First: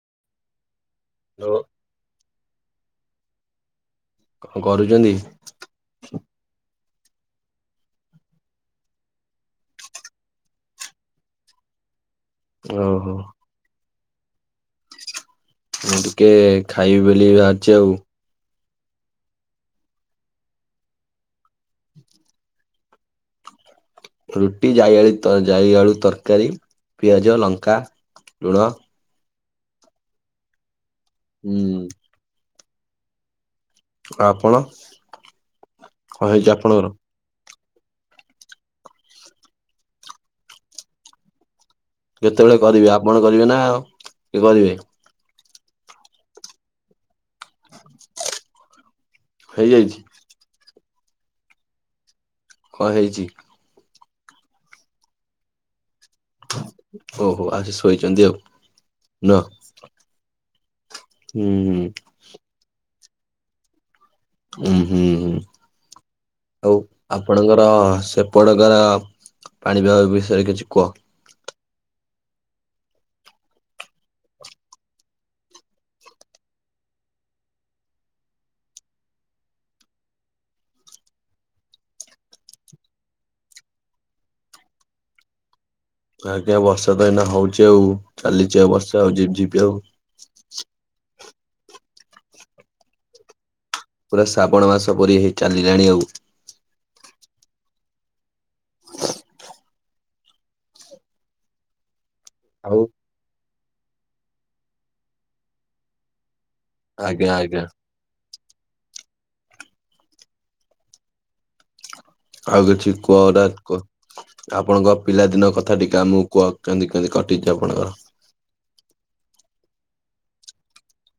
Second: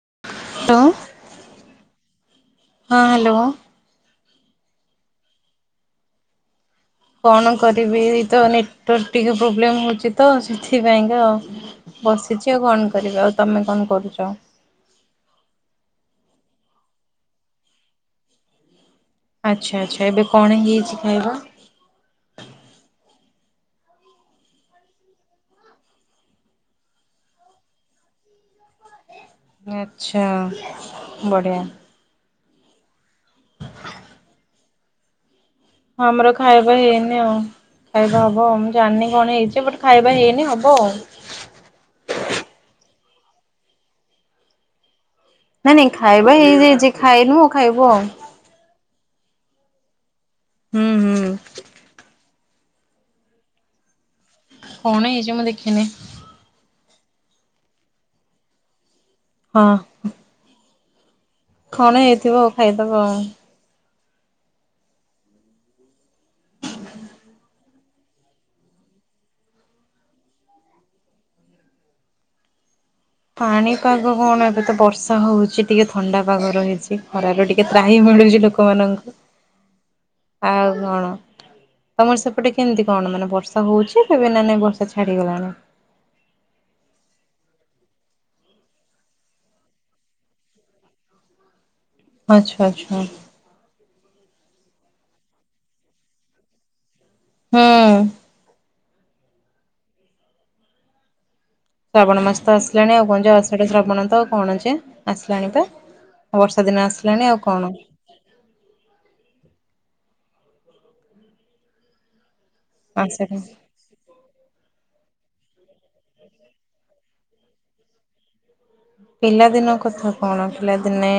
[unintelligible] ଓ। ହଁ ହାଲୋ। କଣ କରୁଛନ୍ତି। କଣ କରିବି ତ ନେଟୱାର୍କ ଟିକେ ପ୍ରୋବ୍ଲେମ ହଉଛି ତ ସେଥିପାଇଁକା ଆଉ। ବସିଛି ଆଉ କଣ ଓହୋ କରିବି ଆଉ ତମେ କଣ କରୁଛ? ମୁଁ ଟିକେ ଖାଇବି ବୋଲି ବାହାରିଛି ଆଉ। ଆଚ୍ଛା ଆଚ୍ଛା ଏବେ କଣ ହେଇଯାଇଛି ଖାଇବା। ରୁଟି ଜାଇଆଳୁ ଜାଇଆଳୁ ତରକାରୀ ପିଆଜ ଲଙ୍କା ଲୁଣ। ଆଚ୍ଛା। ବଢ଼ିଆ ହୁଁ। ଆପଣ। ହଁ କଣ ଆମର ହେଇଛି ଖାଇବା ଆପଣଙ୍କର? ହେଇନି ଆଉ। ଖାଇବା ହବ ଆଉ ମୁଁ ଜାଣିନି କଣ ହେଇଛି ବଟେ ଖାଇବା ହେଇନି ହବ ଆଉ। କଣ କରିବେ ନା କି କରିବେ। ନାଇ ନାଇଁ ଖାଇବା ଏଇଯାଇ ଖାଇନୁ ଖାଇବ। ହେଇଯାଇଛି। ହୁଁ ହୁଁ। କଣ ହେଇଛି। କଣ ହେଇଛି ମୁଁ ଦେଖିନି। ଓହୋ ଆଜି ଶୋଇଛନ୍ତି ଆଉ। ନୁହଁ ହଁ। ହୁଁ। କଣ ହେଇଥିବ ଆଉ ଖାଇଦବା ଆଉ। ହୁଁ ହୁଁ ହୁଁ ଆଉ ଆପଣଙ୍କ। ତ ସେପଟକାର ପାଣିପାଗ ବିଷୟରେ କିଛି କୁହ। ପାଣିପାଗ କଣ ଏବେ ତ ବର୍ଷା ହଉଛି ଟିକେ ଥଣ୍ଡା ପାଗ ରହିଛି ଖରାରେ ଟିକେ ତ୍ରାହି ମି ମିଳୁଛି ଲୋକମାନଙ୍କୁ। [unintelligible] ଆଉ କଣ? ତମର ସେପଟେ କେମିତି କଣ ମାନେ ବର୍ଷା ହଉଛି କେବେ ନା ନାଇଁ ବର୍ଷା ଛାଡିଗଲାଣି। ଆଜ୍ଞା ବର୍ଷା ତ ଏଇନା ହଉଛି ଆଉ ଚାଲିଛି ଆଉ ବର୍ଷା ଆଉ ଯିପି ଯିପି ଆଉ ଆଚଛା ଆଚ୍ଛା। ପୁରା ଶ୍ରାବଣ ମାସ ପରି ହେ ଚାଲିଲାଣି ଆଉ। ହୁଁ। ଶ୍ରାବଣ ମାସ ତ ଆସିଲାଣି ଆଉ କଣଛ ଅସାଟା ଶ୍ରାବଣ ତ ଆଉ କଣ ଅଛେ ଆସିଲାଣି ତ। ବର୍ଷା ଦିନ ଆସିଲାଣି ଆଜ୍ଞା ଆଉ ଆଜ୍ଞା କଣ ଆଉ କିଛି ଆଷାଢ଼ କୁହଡା କ। ଆପଣଙ୍କ ପିଲାଦିନ କଥା ଟିକେ ଆମକୁ କୁହ କେମତି କେମତି କଟିଚି ଆପଣଙ୍କର? ପିଲାଦିନ କଥା କଣ ପିଲାଦିନେ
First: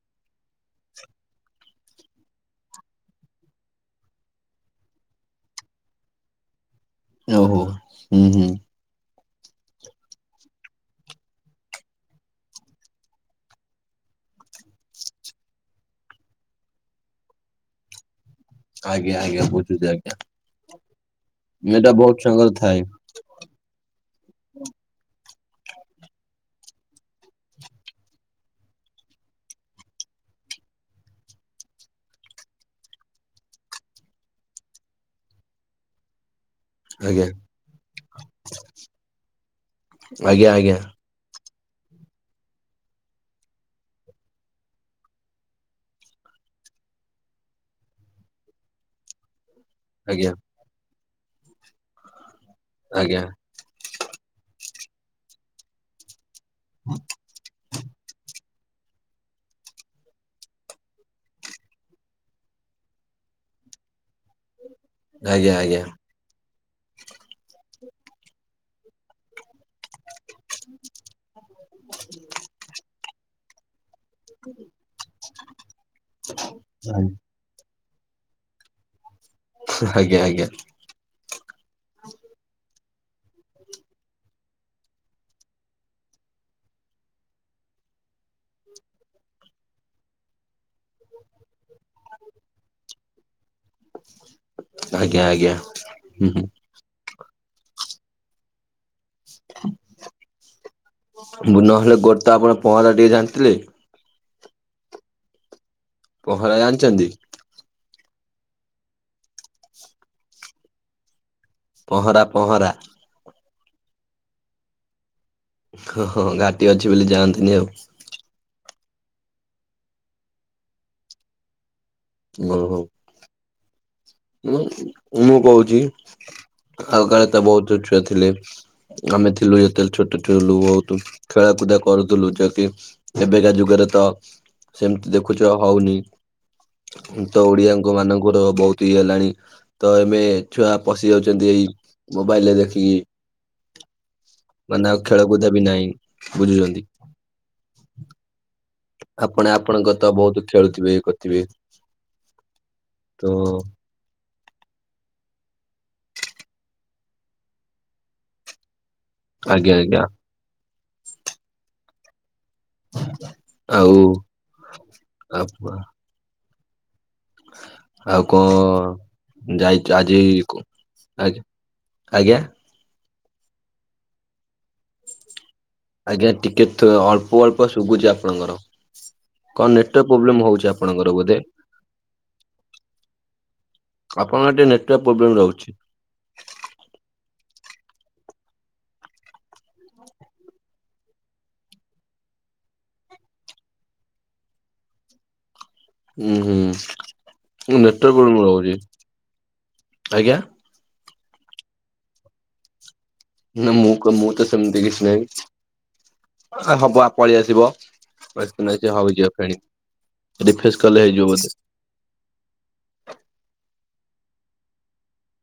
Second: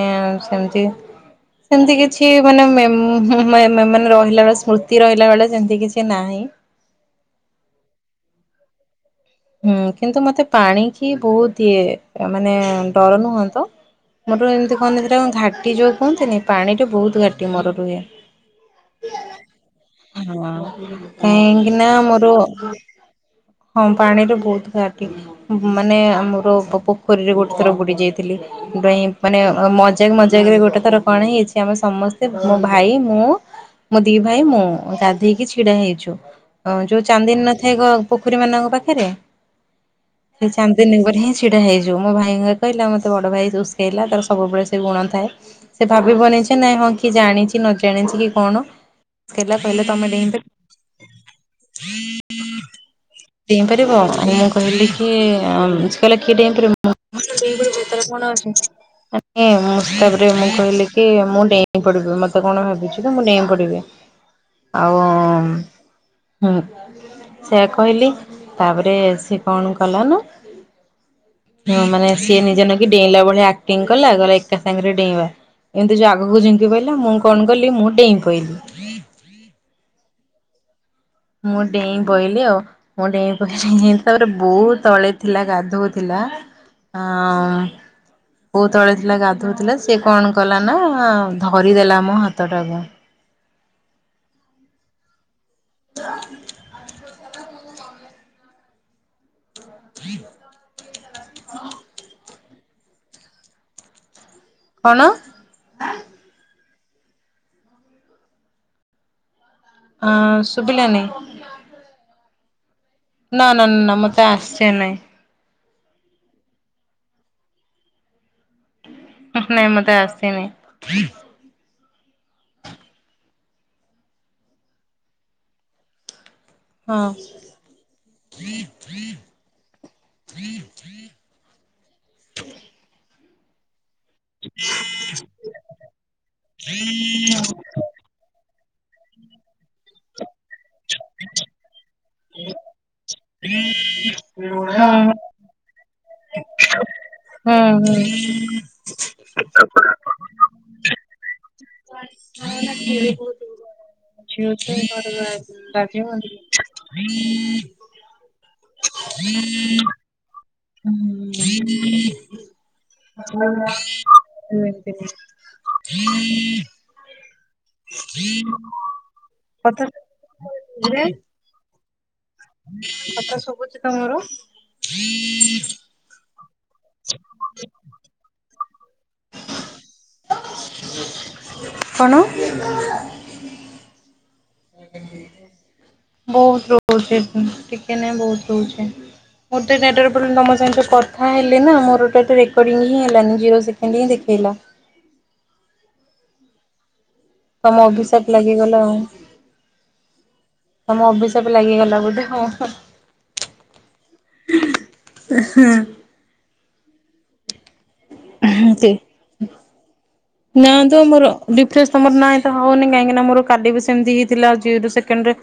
ସେମତି ସେମତି କିଛି ମାନେ ମେ-ମେ-ମେ ମାନେ ରହିଲା ବେଳେ ସ୍ମୃତି ରହିଲା ବେଳିଆ ସେମିତି କିଛି ନାହିଁ। [unintelligible] ଓହୋ ହୁଁ ହୁଁ। ହୁଁ କିନ୍ତୁ ମତେ ପାଣିକି ବହୁତ ଇଏ ମାନେ ଡର ନୁହଁନ୍ତ। ମୋର ଏମିତି କହନ୍ତି ଯୋଉରା ଘାଟି ଯୋଉ କୁହନ୍ତିନି ପାଣିରେ ବହୁତ ଘାଟି ମୋର ରୁହେ। ଆଜ୍ଞା ଆଜ୍ଞା ବୁଝୁଛି ଆଜ୍ଞା ହଁ କାହିଁକି ନା ଏଇଟା ବହୁତ ମୋର ସାଙ୍ଗରେ ହଁ। ଥାଏ। ପାଣିରେ ବହୁତ ଘାଟି ମାନେ ଆମର ପୋଖରୀରେ ଗୋଟେ ଥର ବୁଡ଼ି ଯାଇଥିଲି ଡେଇଁ ମାନେ ମଜାକ ମଜାକରେ ଗୋଟେ ଥର କଣ ହେଇଚି ଆମ ସମସ୍ତେ ମୋ ଭାଇ ମୁଁ ମୋ ଦି ଭାଇ ମୁଁ ଗାଧେଇକି ଛିଡା ହେଇଛୁ। ହ ଯୋଉ ଆଜ୍ଞା ଚାନ୍ଦିନୀ ନଥାଏ ପୋଖରୀ ମାନଙ୍କ ପାଖରେ ସେ ଆଜ୍ଞା ଆଜ୍ଞା ଚାନ୍ଦିନୀ ଉପରେ ହିଁ ଛି ଛିଡା ହେଇଯିବୁ ମୋ ଭାଇ ମତେ କହିଲା, ମତେ ବଡ ଭାଇ ଉସକେଇଲା ତାର ସବୁବେଳେ ସେ ଗୁଣ ଥାଏ, ସେ ଭାବିବନି କିଛି ନାଇଁ ହଁ କି ଜାଣିଛି ନ ଜାଣିଛି କି କଣ କହିଲା କହିଲ ତମେ ଡେଇଁ ଆଜ୍ଞା ପା ଆଜ୍ଞା। ଡେଇଁ ପାରିବ ମୁଁ କହିଲି କି ସେ କହିଲେ [unintelligible] ମାନେ ତାପରେ ମୁଁ କହିଲି କି ମୁଁ ଡେଇଁ ପଡିବି ମତେ କଣ ଭାବିଛୁ କି ମୁଁ ଡେଇଁ ପଡିବି। ଆଉ ଆଜ୍ଞା ଆଜ୍ଞା। ହୁଁ ସେଇଆ କହିଲି। ତାପରେ ସେ କଣ କଲା ନା ମାନେ ସିଏ ନିଜେ ନେଇକି ଡେଇଁଲା ଭଳିଆ ଆକ୍ଟିଂ କଲା କହିଲା ଏକା ସାଙ୍ଗରେ ଡେଇଁବା, ଏମତି ଯୋଉ ଆଗୁକୁ ଝିଙ୍କି ପଇଲା ମୁଁ କଣ କଲି ମୁଁ ଡେଇଁ ପଇଲି। ଆଜ୍ଞା ଆଜ୍ଞା। ମୁଁ ଡେଇଁ ପଇଲି ଆଉ ମୁଁ ଡେଇଁ ପଇଲି [unintelligible] ତାପରେ ବୋଉ ତଳେ ଥିଲା ଗାଧଉ ଥିଲା। ଆ ହଁ। ବୋଉ ତଳେ ଥିଲା ଗାଧଉ ଥିଲା ସେ କଣ କଲା ନା ଧରିଦେଲା ମୋ ହାତଟାକୁ। ଆଜ୍ଞା ଆଜ୍ଞା ଉ। ମୁଁ ନହେଲେ ଗୋଟାପଣ ପହଁରା ଟିକେ ଜାଣଥିଲି। କଣ? ପହଁରା ଜାଣଛନ୍ତି? ହଁ ଶୁଭିଲାନି। ପହଁରା ପହଁରା। ନା-ନା-ନା-ନା ମତେ ଆସେ ନାଇଁ। ଓହୋ ଘାଟି ଅଛି ବୋଲି ଯାଆନ୍ତିନି ଆଉ। ନାଇଁ ମତେ ଆସେନି। [unintelligible] ହଉ। [unintelligible] ମୁଁ କହୁଚି। ହଁ ଆଗକାଳରେ ତ ବହୁତ ଛୁଆ ଥିଲେ ଆମେ ଥିଲୁ ଯେତେବେଳେ ଛୋଟ ଥିଲୁ, ବହୁତୁ ଛୁଆ ଖେଳ କୁଦା କରୁଥିଲୁ ଯା କି ଏବେକା ଯୁଗରେ ତ ସେମତି ଦେଖୁଛ ହଉନି ତ ଓଡିଆଙ୍କ ମାନଙ୍କର ବହୁତ ଫ୍ରି ହେଲାଣି ତ ଏବେ ଛୁଆ ପଶି ଯାଉଛନ୍ତି ଏଇ ମୋବାଇଲରେ ଦେଖିକି। ହୁଁ ମାନେ ଆଉ ହୁଁ ଖେଳକୁଦା ବି ନାହିଁ ବୁଝୁଛନ୍ତି। ହୁଁ। ଆପଣ ଆପଣଙ୍କ ତ ବହୁତୁ ଖେଳୁଥିବେ ଇଏ କରୁଥିବେ। ଖେଳ ବହୁତ [unintelligible] ଖେଳ ଖେଳିବାର ଲାଗିବ କି? ଆଜ୍ଞା ଆଜ୍ଞା। ଆଉ ହଁ ଆଉ କଣ କଥା ଯାଇଛି ଆଜି ରେ ଆଜ୍ଞା ଆଜ୍ଞା? କଥା ଶୁଭୁଛି ତମର। ଆଜ୍ଞା ଟିକେ ଅଳ୍ପ ଅଳ୍ପ ଶୁଭୁଛି ଆପଣଙ୍କର। କଣ ନେଟୱାର୍କ ପ୍ରୋବ୍ଲେମ୍ ହଉଛି ଆପଣଙ୍କର ବୋଧେ? କଣ ଆପ୍ ବହୁତ ରହୁଛି, ଟିକେ ନାଇଁ ବହୁତ ରହୁଛି। ମୋର ଟିକେ ନେଟୱର୍କ ପ୍ରୋବ୍ଲେମ ତମ ସାଙ୍ଗରେ ଯୋଉ କଥା ହେଲି ନା, ମୋର ଏଇଟା ଟିକେ ରେକଡ଼ିଂ ହିଁ ହେଲାନି। ଜ଼ିରୋ ସେକେଣ୍ଡ ହିଁ ଦେଖେଇ ହେଲା। ହୁଁ ହୁଁ। ତମ ନେଟୱାର୍କ ଅଭିଶାପ ପ୍ରୋବ୍ଲେମ ରହୁଛି ଲାଗିଗଲା ଆଉ। ଆଜ୍ଞା। ତମ ଅଭିଶା ଶାପ ଲାଗିଗଲା ବୋଧେ? ହଁ ହଁ। ନାଁ ମୁଁ କ ମୁଁ ତ ସେମତି କିଛି ନାହିଁ। ଆ ହବ ଆ ପଳେଇ ଆସିବ ବଚପନା ସେ ହଉଛିି ବା ଫେଣି। ରିଫ୍ରେଶ ନାଁ କଲେ ତ ହେଇଯିବ ମୋର ବୋଧେ ରିଫ୍ରେସ ତମର ନାହିଁ ତ ହଉନି, କାହିଁକିନା ମୋର କାଲି ବି ସେ ସେମତି ହେଇଥିଲା ଆଜି ତ ସେକେଣ୍ଡ ଡେ।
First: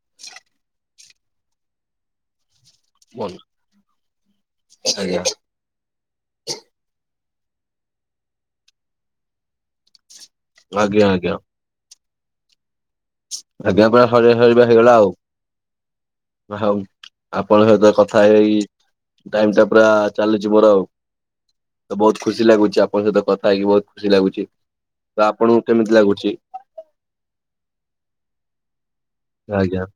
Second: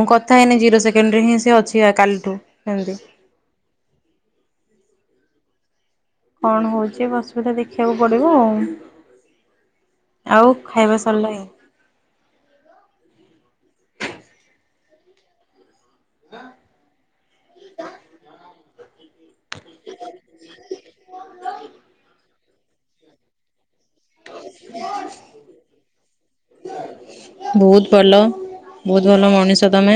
ମୁଁ କଥା ହେଇନି, ଜିରୋ ସେକେଣ୍ଡରେ ହିଁ ସେ ଅଛି କାଲିଠୁ। ସେମିତି। ବନ୍ଧୁ, ଆଜ୍ଞା। କଣ ହଉଛି ଅସୁବିଧା ଦେଖିବାକୁ ପଡିବ ଆଉ? ଆଉ ଖାଇବା ଆଜ୍ଞା ଆଜ୍ଞା ସରିଲାଇଁ? ଆଜ୍ଞା ପା ସରିବା ସରିିବା ହେଇଗଲା ଆଉ। ହଉ ଆପଣଙ୍କ ସହିତ କଥା ହେଇ ଟାଇମଟା ପୁରା ଚାଲିଚି ମୋର ଆଉ। ତ ବହୁତ ଖୁସି ଲାଗୁଚି ଆପଣଙ୍କ ସହିତ କଥା ହେଇକି ବହୁତ ଖୁସି ଲାଗୁଚି। ତ ଆପଣଙ୍କୁ କେମିତି ଲାଗୁଚି? ବହୁତ ଭଲ, ବହୁତ ଭଲ ମଣିଷ ତମେ।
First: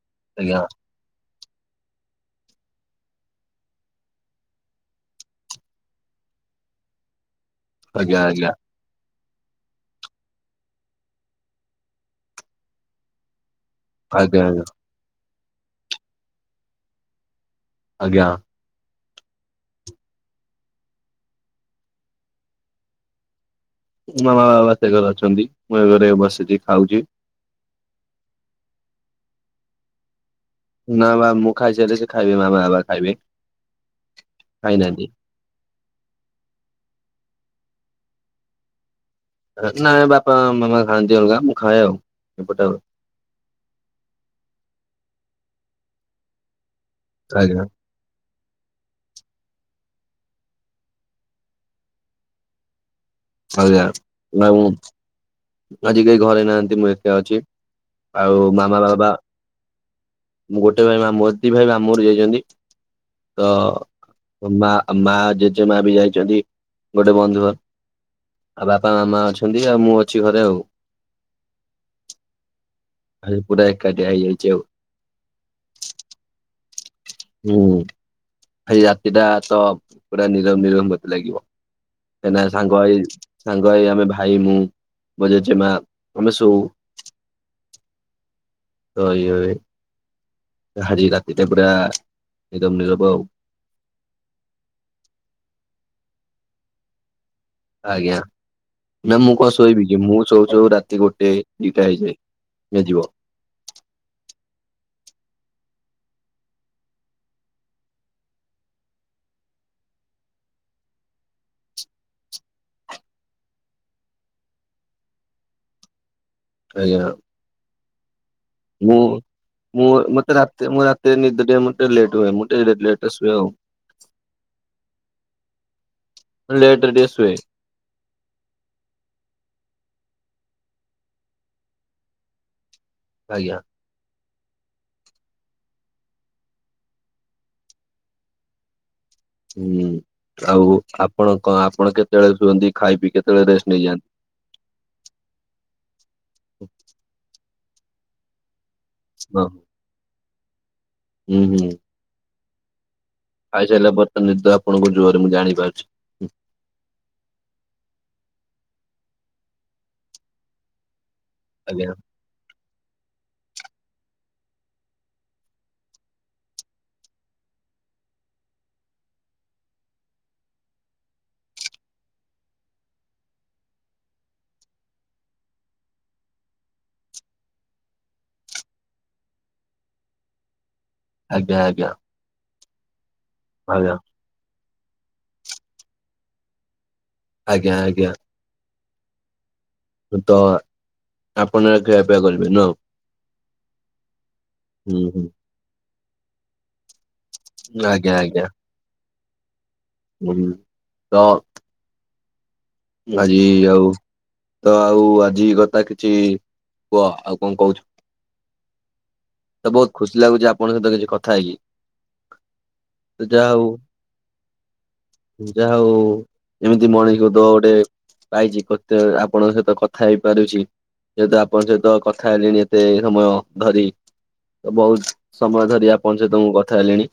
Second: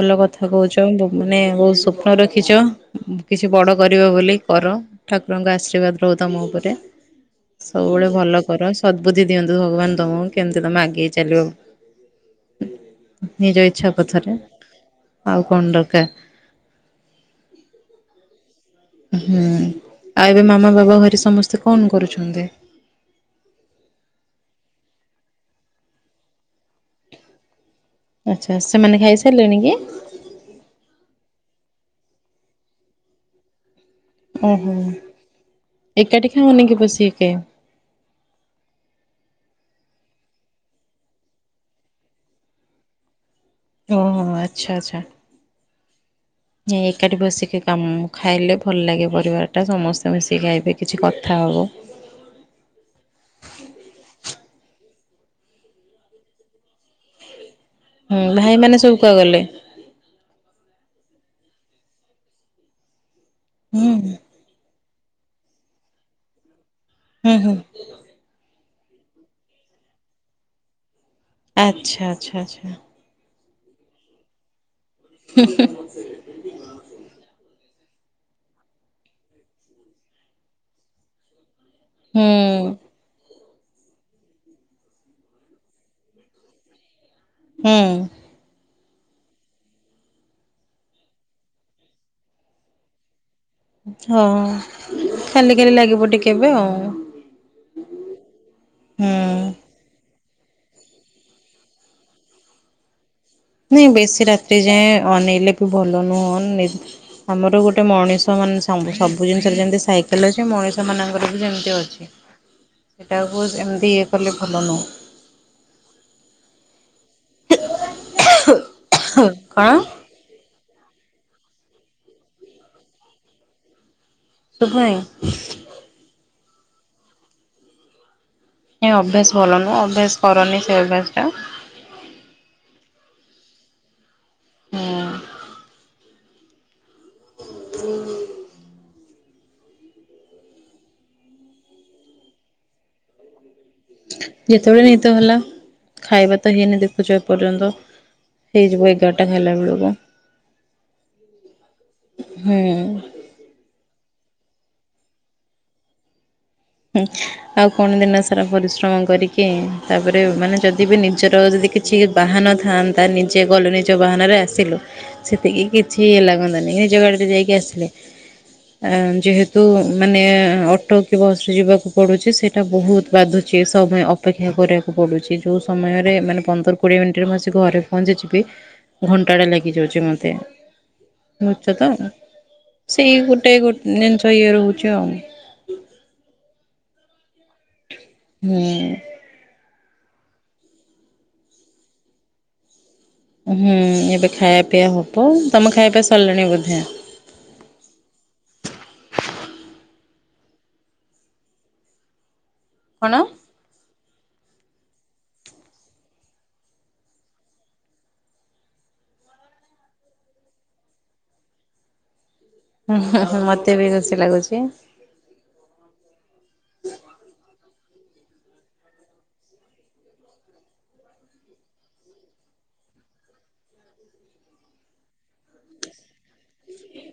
ଭଲ କଥା ଆଜ୍ଞା କହୁଛ, ତୁମେ ମାନେ ବହୁତ ସ୍ୱପ୍ନ ରଖିଛ, କିଛି ବଡ କରିବ ବୋଲି, କର। ଠାକୁରଙ୍କ ଆଶୀର୍ବାଦ ରହୁ ତମ ତମ ଉପରେ। ସବୁବେଳେ ଆଜ୍ଞା ଭଲ ଆଜ୍ଞା କର, ସଦା ବୁଦ୍ଧି ଦିଅନ୍ତୁ ଭଗବାନ ତମକୁ, କେମିତି ତମେ ଆଗେଇ ଚାଲିବ। ନିଜ ଇଚ୍ଛା ପଥରେ ଆଜ୍ଞା ଆଜ୍ଞା ଆଉ କଣ ଦରକାର? ଆଜ୍ଞା। ହୁଁ। ଆଉ ଏବେ ମାମା ବାବା ଘରେ ସମସ୍ତେ କଣ କରୁଛନ୍ତି? ମାମା ବାବା ସେ ଘରେ ଅଛନ୍ତି, ମୁଁ ଏ ଘରେ ବସିକି ଖାଉଛି। ଆଚ୍ଛା। ସେମାନେ ଖାଇ ସାରିଲେଣି କି? ନା ବା ମୁଁ ଖାଇସାରିଲେ ସେ ଖାଇବେ, ମାମା ବାବା ଖାଇବେ। ଓହୋ। ଖାଇନାହାନ୍ତି। ଏକାଠି ଖାଅନି କି ବସିକି କିଏ? ନାଇଁ ବାପା ମାମା ଖାଆନ୍ତି ଅଲଗା। ମୁଁ ଖାଏ ଆଉ, ଏପଟେ ଆଉ। ଓହୋ। ଆଚ୍ଛା ଆଚ୍ଛା। ଏକାଠି ବସିିକି ଆଜ୍ଞା କାମ ଖାଇଲେ ଭଲ ଲାଗେ ପରିବାରଟା ସମସ୍ତେ ମିଶିକି ଖାଇବେ, କିଛି କଥା ହବ ଆଜ୍ଞା। ଆଉ ଆଜି କେହି ଘରେ ନାହାଁନ୍ତି, ମୁଁ ଏକା ଅଛି ହୁଁ ଆଉ ମାମା ଭାଇମାନେ ସବୁ ବାବା। କୁଆ ଗଲେ ମୁଁ ଗୋ ଗୋଟେ ଭାଇ ମାମୁଁଘର ଦି ଭାଇ ମାମୁଁଘରକୁ ଯାଇଚନ୍ତି। ହୁଁ ତ ମା ଆଉ ମା, ଜେଜେ ମା ବି ଯାଇଚନ୍ତି ଗୋଟେ ହୁଁ ବନ୍ଧୁ ଘର ହୁଁ ଆଉ ବାପା ମାମା ଅଛନ୍ତି, ଆଉ ମୁଁ ଅଛି ଘରେ ଆଉ। ଆଚ୍ଛା, ଆଚ୍ଛା, ଆଚ୍ଛା। ଆଜି ପୁରା ଏକାଟିଆ ହେଇଯାଇଛି ଆଉ। ହୁଁ ହୁଁ। ହୁଁ ଆଜି ରାତିଟା ତ ପୁରା ନିରବ ନିରବ ମତେ ଲାଗିବ। ହୁଁ କାଇଁନା ସାଙ୍ଗ ହେଇ ସାଙ୍ଗ ହେଇ ଆମେ ଭାଇ, ମୁଁ, ମୋ ଜେଜେମା ଆମେ ଶୋଉ। ହୁଁ। ତ ଏଇ ଭଳି ଆଜି ରାତିଟା ପୁରା ନିରବ ନିରବ ଆଉ। ହଁ ଖାଲି ଖାଲି ଲାଗିବ ଟିକେ ଏବେ ଆଉ। ଆଜ୍ଞା, ହୁଁ ନା ମୁଁ କଣ ଶୋଇବି କି ମୁଁ ଶୋଉ ଶୋଉ ରାତି ଗୋଟେ, ଦିଟା ହେଇଯାଏ ହେଇଯିବ। ନାଇଁ ବେଶୀ ରାତ୍ରି ଯାଏଁ ଅନେଇଲେ ବି ଭଲ ନୁହଁ, ନି ଆମର ଗୋଟେ ମଣିଷ ମାନ ସମ୍ବୁ ସବୁ ଜିନିଷରେ ଯେମତି ସାଇକଲୋଜି, ମଣିଷ ମାନଙ୍କର ବି ସେମିତି ଅଛି। ସେଟାକୁ ଏମିତି ଇଏ କଲେ ଭଲ ନୁହଁ। ଆଜ୍ଞା। ମୁଁ- କଣ ମୁଁ ମତେ ରା ମୁଁ ରାତିରେ ନିଦ ଟିକେ ମୋତେ ଲେଟରେ ହୁଏ, ମୁଁ ଟିକେ ଲେଟ୍ ରେ ଶୁଏ ଆଉ। [unintelligible] ଲେଟରେ ଟିକେ ଶୁଏ। ଏ ଅଭ୍ୟାସ ଭଲ ନୁହଁ, ଅଭ୍ୟାସ କରନି ସେ ଅଭ୍ୟାସ ଟା। ଆଜ୍ଞା। ହଁ। [unintelligible] ହୁଁ ଆଉ ଆପଣ କଣ ଆପଣ କେତେବେଳେ ଶୁଅନ୍ତି? ଖାଇ ପି କେତେବେଳେ ରେଷ୍ଟ ନେଇଯାଆନ୍ତି? ଯେତେବେଳେ ନିଦ ହେଲା, ଖାଇବା ତ ହେଇନି ଦେଖୁଛ ଏପର୍ଯ୍ୟନ୍ତ। ହେଇଯିବ ଏଗାରଟା ହଁ ଖାଇଲା ବେଳକୁ। ହୁଁ- ହୁଁ। ହୁଁ। ଖାଇସାରିଲା ପରେ ତ ନିଦ ଆପଣଙ୍କୁ ଜୋରରେ ମୁଁ ଜାଣିପାରୁଛି। ଆଉ କଣ ଦିନ ସାରା ପରିଶ୍ରମ କରିକି, ତାପରେ ମାନେ ଯଦି ବି ନି ସେଇଟା କର ଯଦି ଆଜ୍ଞା କିଛି ବାହାନ ଥାନ୍ତା ନିଜେ ଗଲୁ ନିଜ ବାହାନାରେ ଆସିଲୁ ସେତିକି କିଛି ଇଏ ଲାଗନ୍ତାନି, ନିଜ ଗାଡିରେ ଯାଇକି ଆସ ଲେ ଯେହେତୁ ମାନେ ଅଟୋ କି ବସ ଯିବାକୁ ପଡୁଛି ସେଇଟା ବହୁତ ବାଧୁଛି, ସମୟ ଅପେକ୍ଷା କରିବାକୁ ପଡୁଛି। ଯୋଉ ସମୟରେ ମାନେ ପନ୍ଦର କୋଡିଏ ମିନିଟରେ ମୁଁ ଆସି ଘରେ ପହଞ୍ଚିଯିବି, ଘଣ୍ଟାଟା ଲାଗିଯାଉଛି ମତେ। ଆଜ୍ଞା [unintelligible] ଆଜ୍ଞା ତ ସେଇ ଗୋଟାଏ ଗୋ ଆଜ୍ଞା। ଜିନିଷ ଇଏ ରହୁ [unintelligible] ଆଜ୍ଞା ଆଜ୍ଞା। ହୁଁ ତ ଆପଣ ଖିଆପିଆ କରିବେ ନା ଆଉ? ହୁଁ ଏବେ ଖାଇଆ ପିଇଆ ହୁଁ ହୁଁ ହବ। ତମ ଖାଇଆ ପିଇଆ ସରିଲାଣି ବୋଧେ? ଆଜ୍ଞା ଆଜ୍ଞା। ହୁଁ ତ କଣ ଆଜି ଆଉ ତ ଆଉ ଆଜି କଥା କିଛି କୁହ, ଆଉ କଣ କହୁଛ? ତ ବହୁତ ଖୁସି ଲାଗୁଛି ଆପଣଙ୍କ ସହିତ କିଛି କଥା ହେଇକି। ତ ଯା ହଉ ମତେ ବି ଖୁସି ଲାଗୁଛି ଯା ହଉ। ଏମିତି ମଣିଷ ତ ଗୋଟେ ପାଇଛି, କଥା ଆପଣଙ୍କ ସହିତ କଥା ହେଇପାରୁଛି। ଯେହେତୁ ଆପଣଙ୍କ ସହିତ କଥା ହେଲେଣି ଏତେ ସମୟ ଧରି। ତ ବହୁତ ସମୟ ଧରି ଆପଣ ସହିତ ମୁଁ କଥା ହେଲିଣି।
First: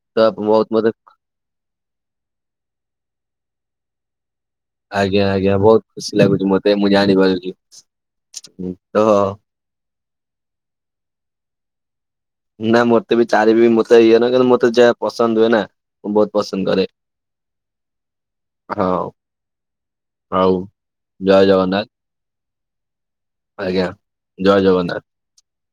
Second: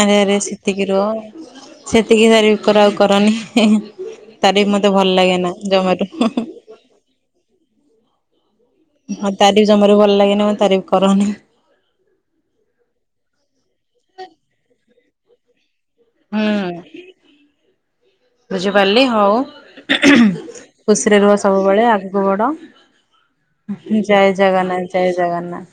ଆରେ ତ ଆରେ ବହୁତ ସେତିକି ମତେ ରୁହ, ସେତିକି ତାରିଫ୍ କର। ଆଉ କରନି, ତାରଫି ମତେ ଭଲ ଆଜ୍ଞା ଆଜ୍ଞା ଲାଗେନା ବହୁତ ଜମାରୁ। ଖୁସି ଲାଗୁଛି ମତେ ମୁଁ ଜାଣିପାରୁଛି ତ ହଁ ତାରିଫ ଜମାରୁ ଭଲ ଲାଗେନି, ମତେ ତାରିଫ କରନି। ନା ମତେ ବି ଚାରି ବି ମତେ ଇଏ ନୁହେଁ, କିନ୍ତୁ ମତେ ଯାହା ପସନ୍ଦ ହୁଏ ନା ମୁଁ ବହୁତ ପସନ୍ଦ କରେ। ହୁଁ। ହଁ ବୁଝିପାରିଲି ହଉ, ହଉ ଖୁସିରେ ରୁହ ଜୟ ଜଗନ୍ନାଥ ସବୁବେଳେ, ଆଗକୁ ବଢ। ଆଜ୍ଞା ଜୟ ଜଗନ୍ନାଥ ଜୟ ଜଗନ୍ନାଥ।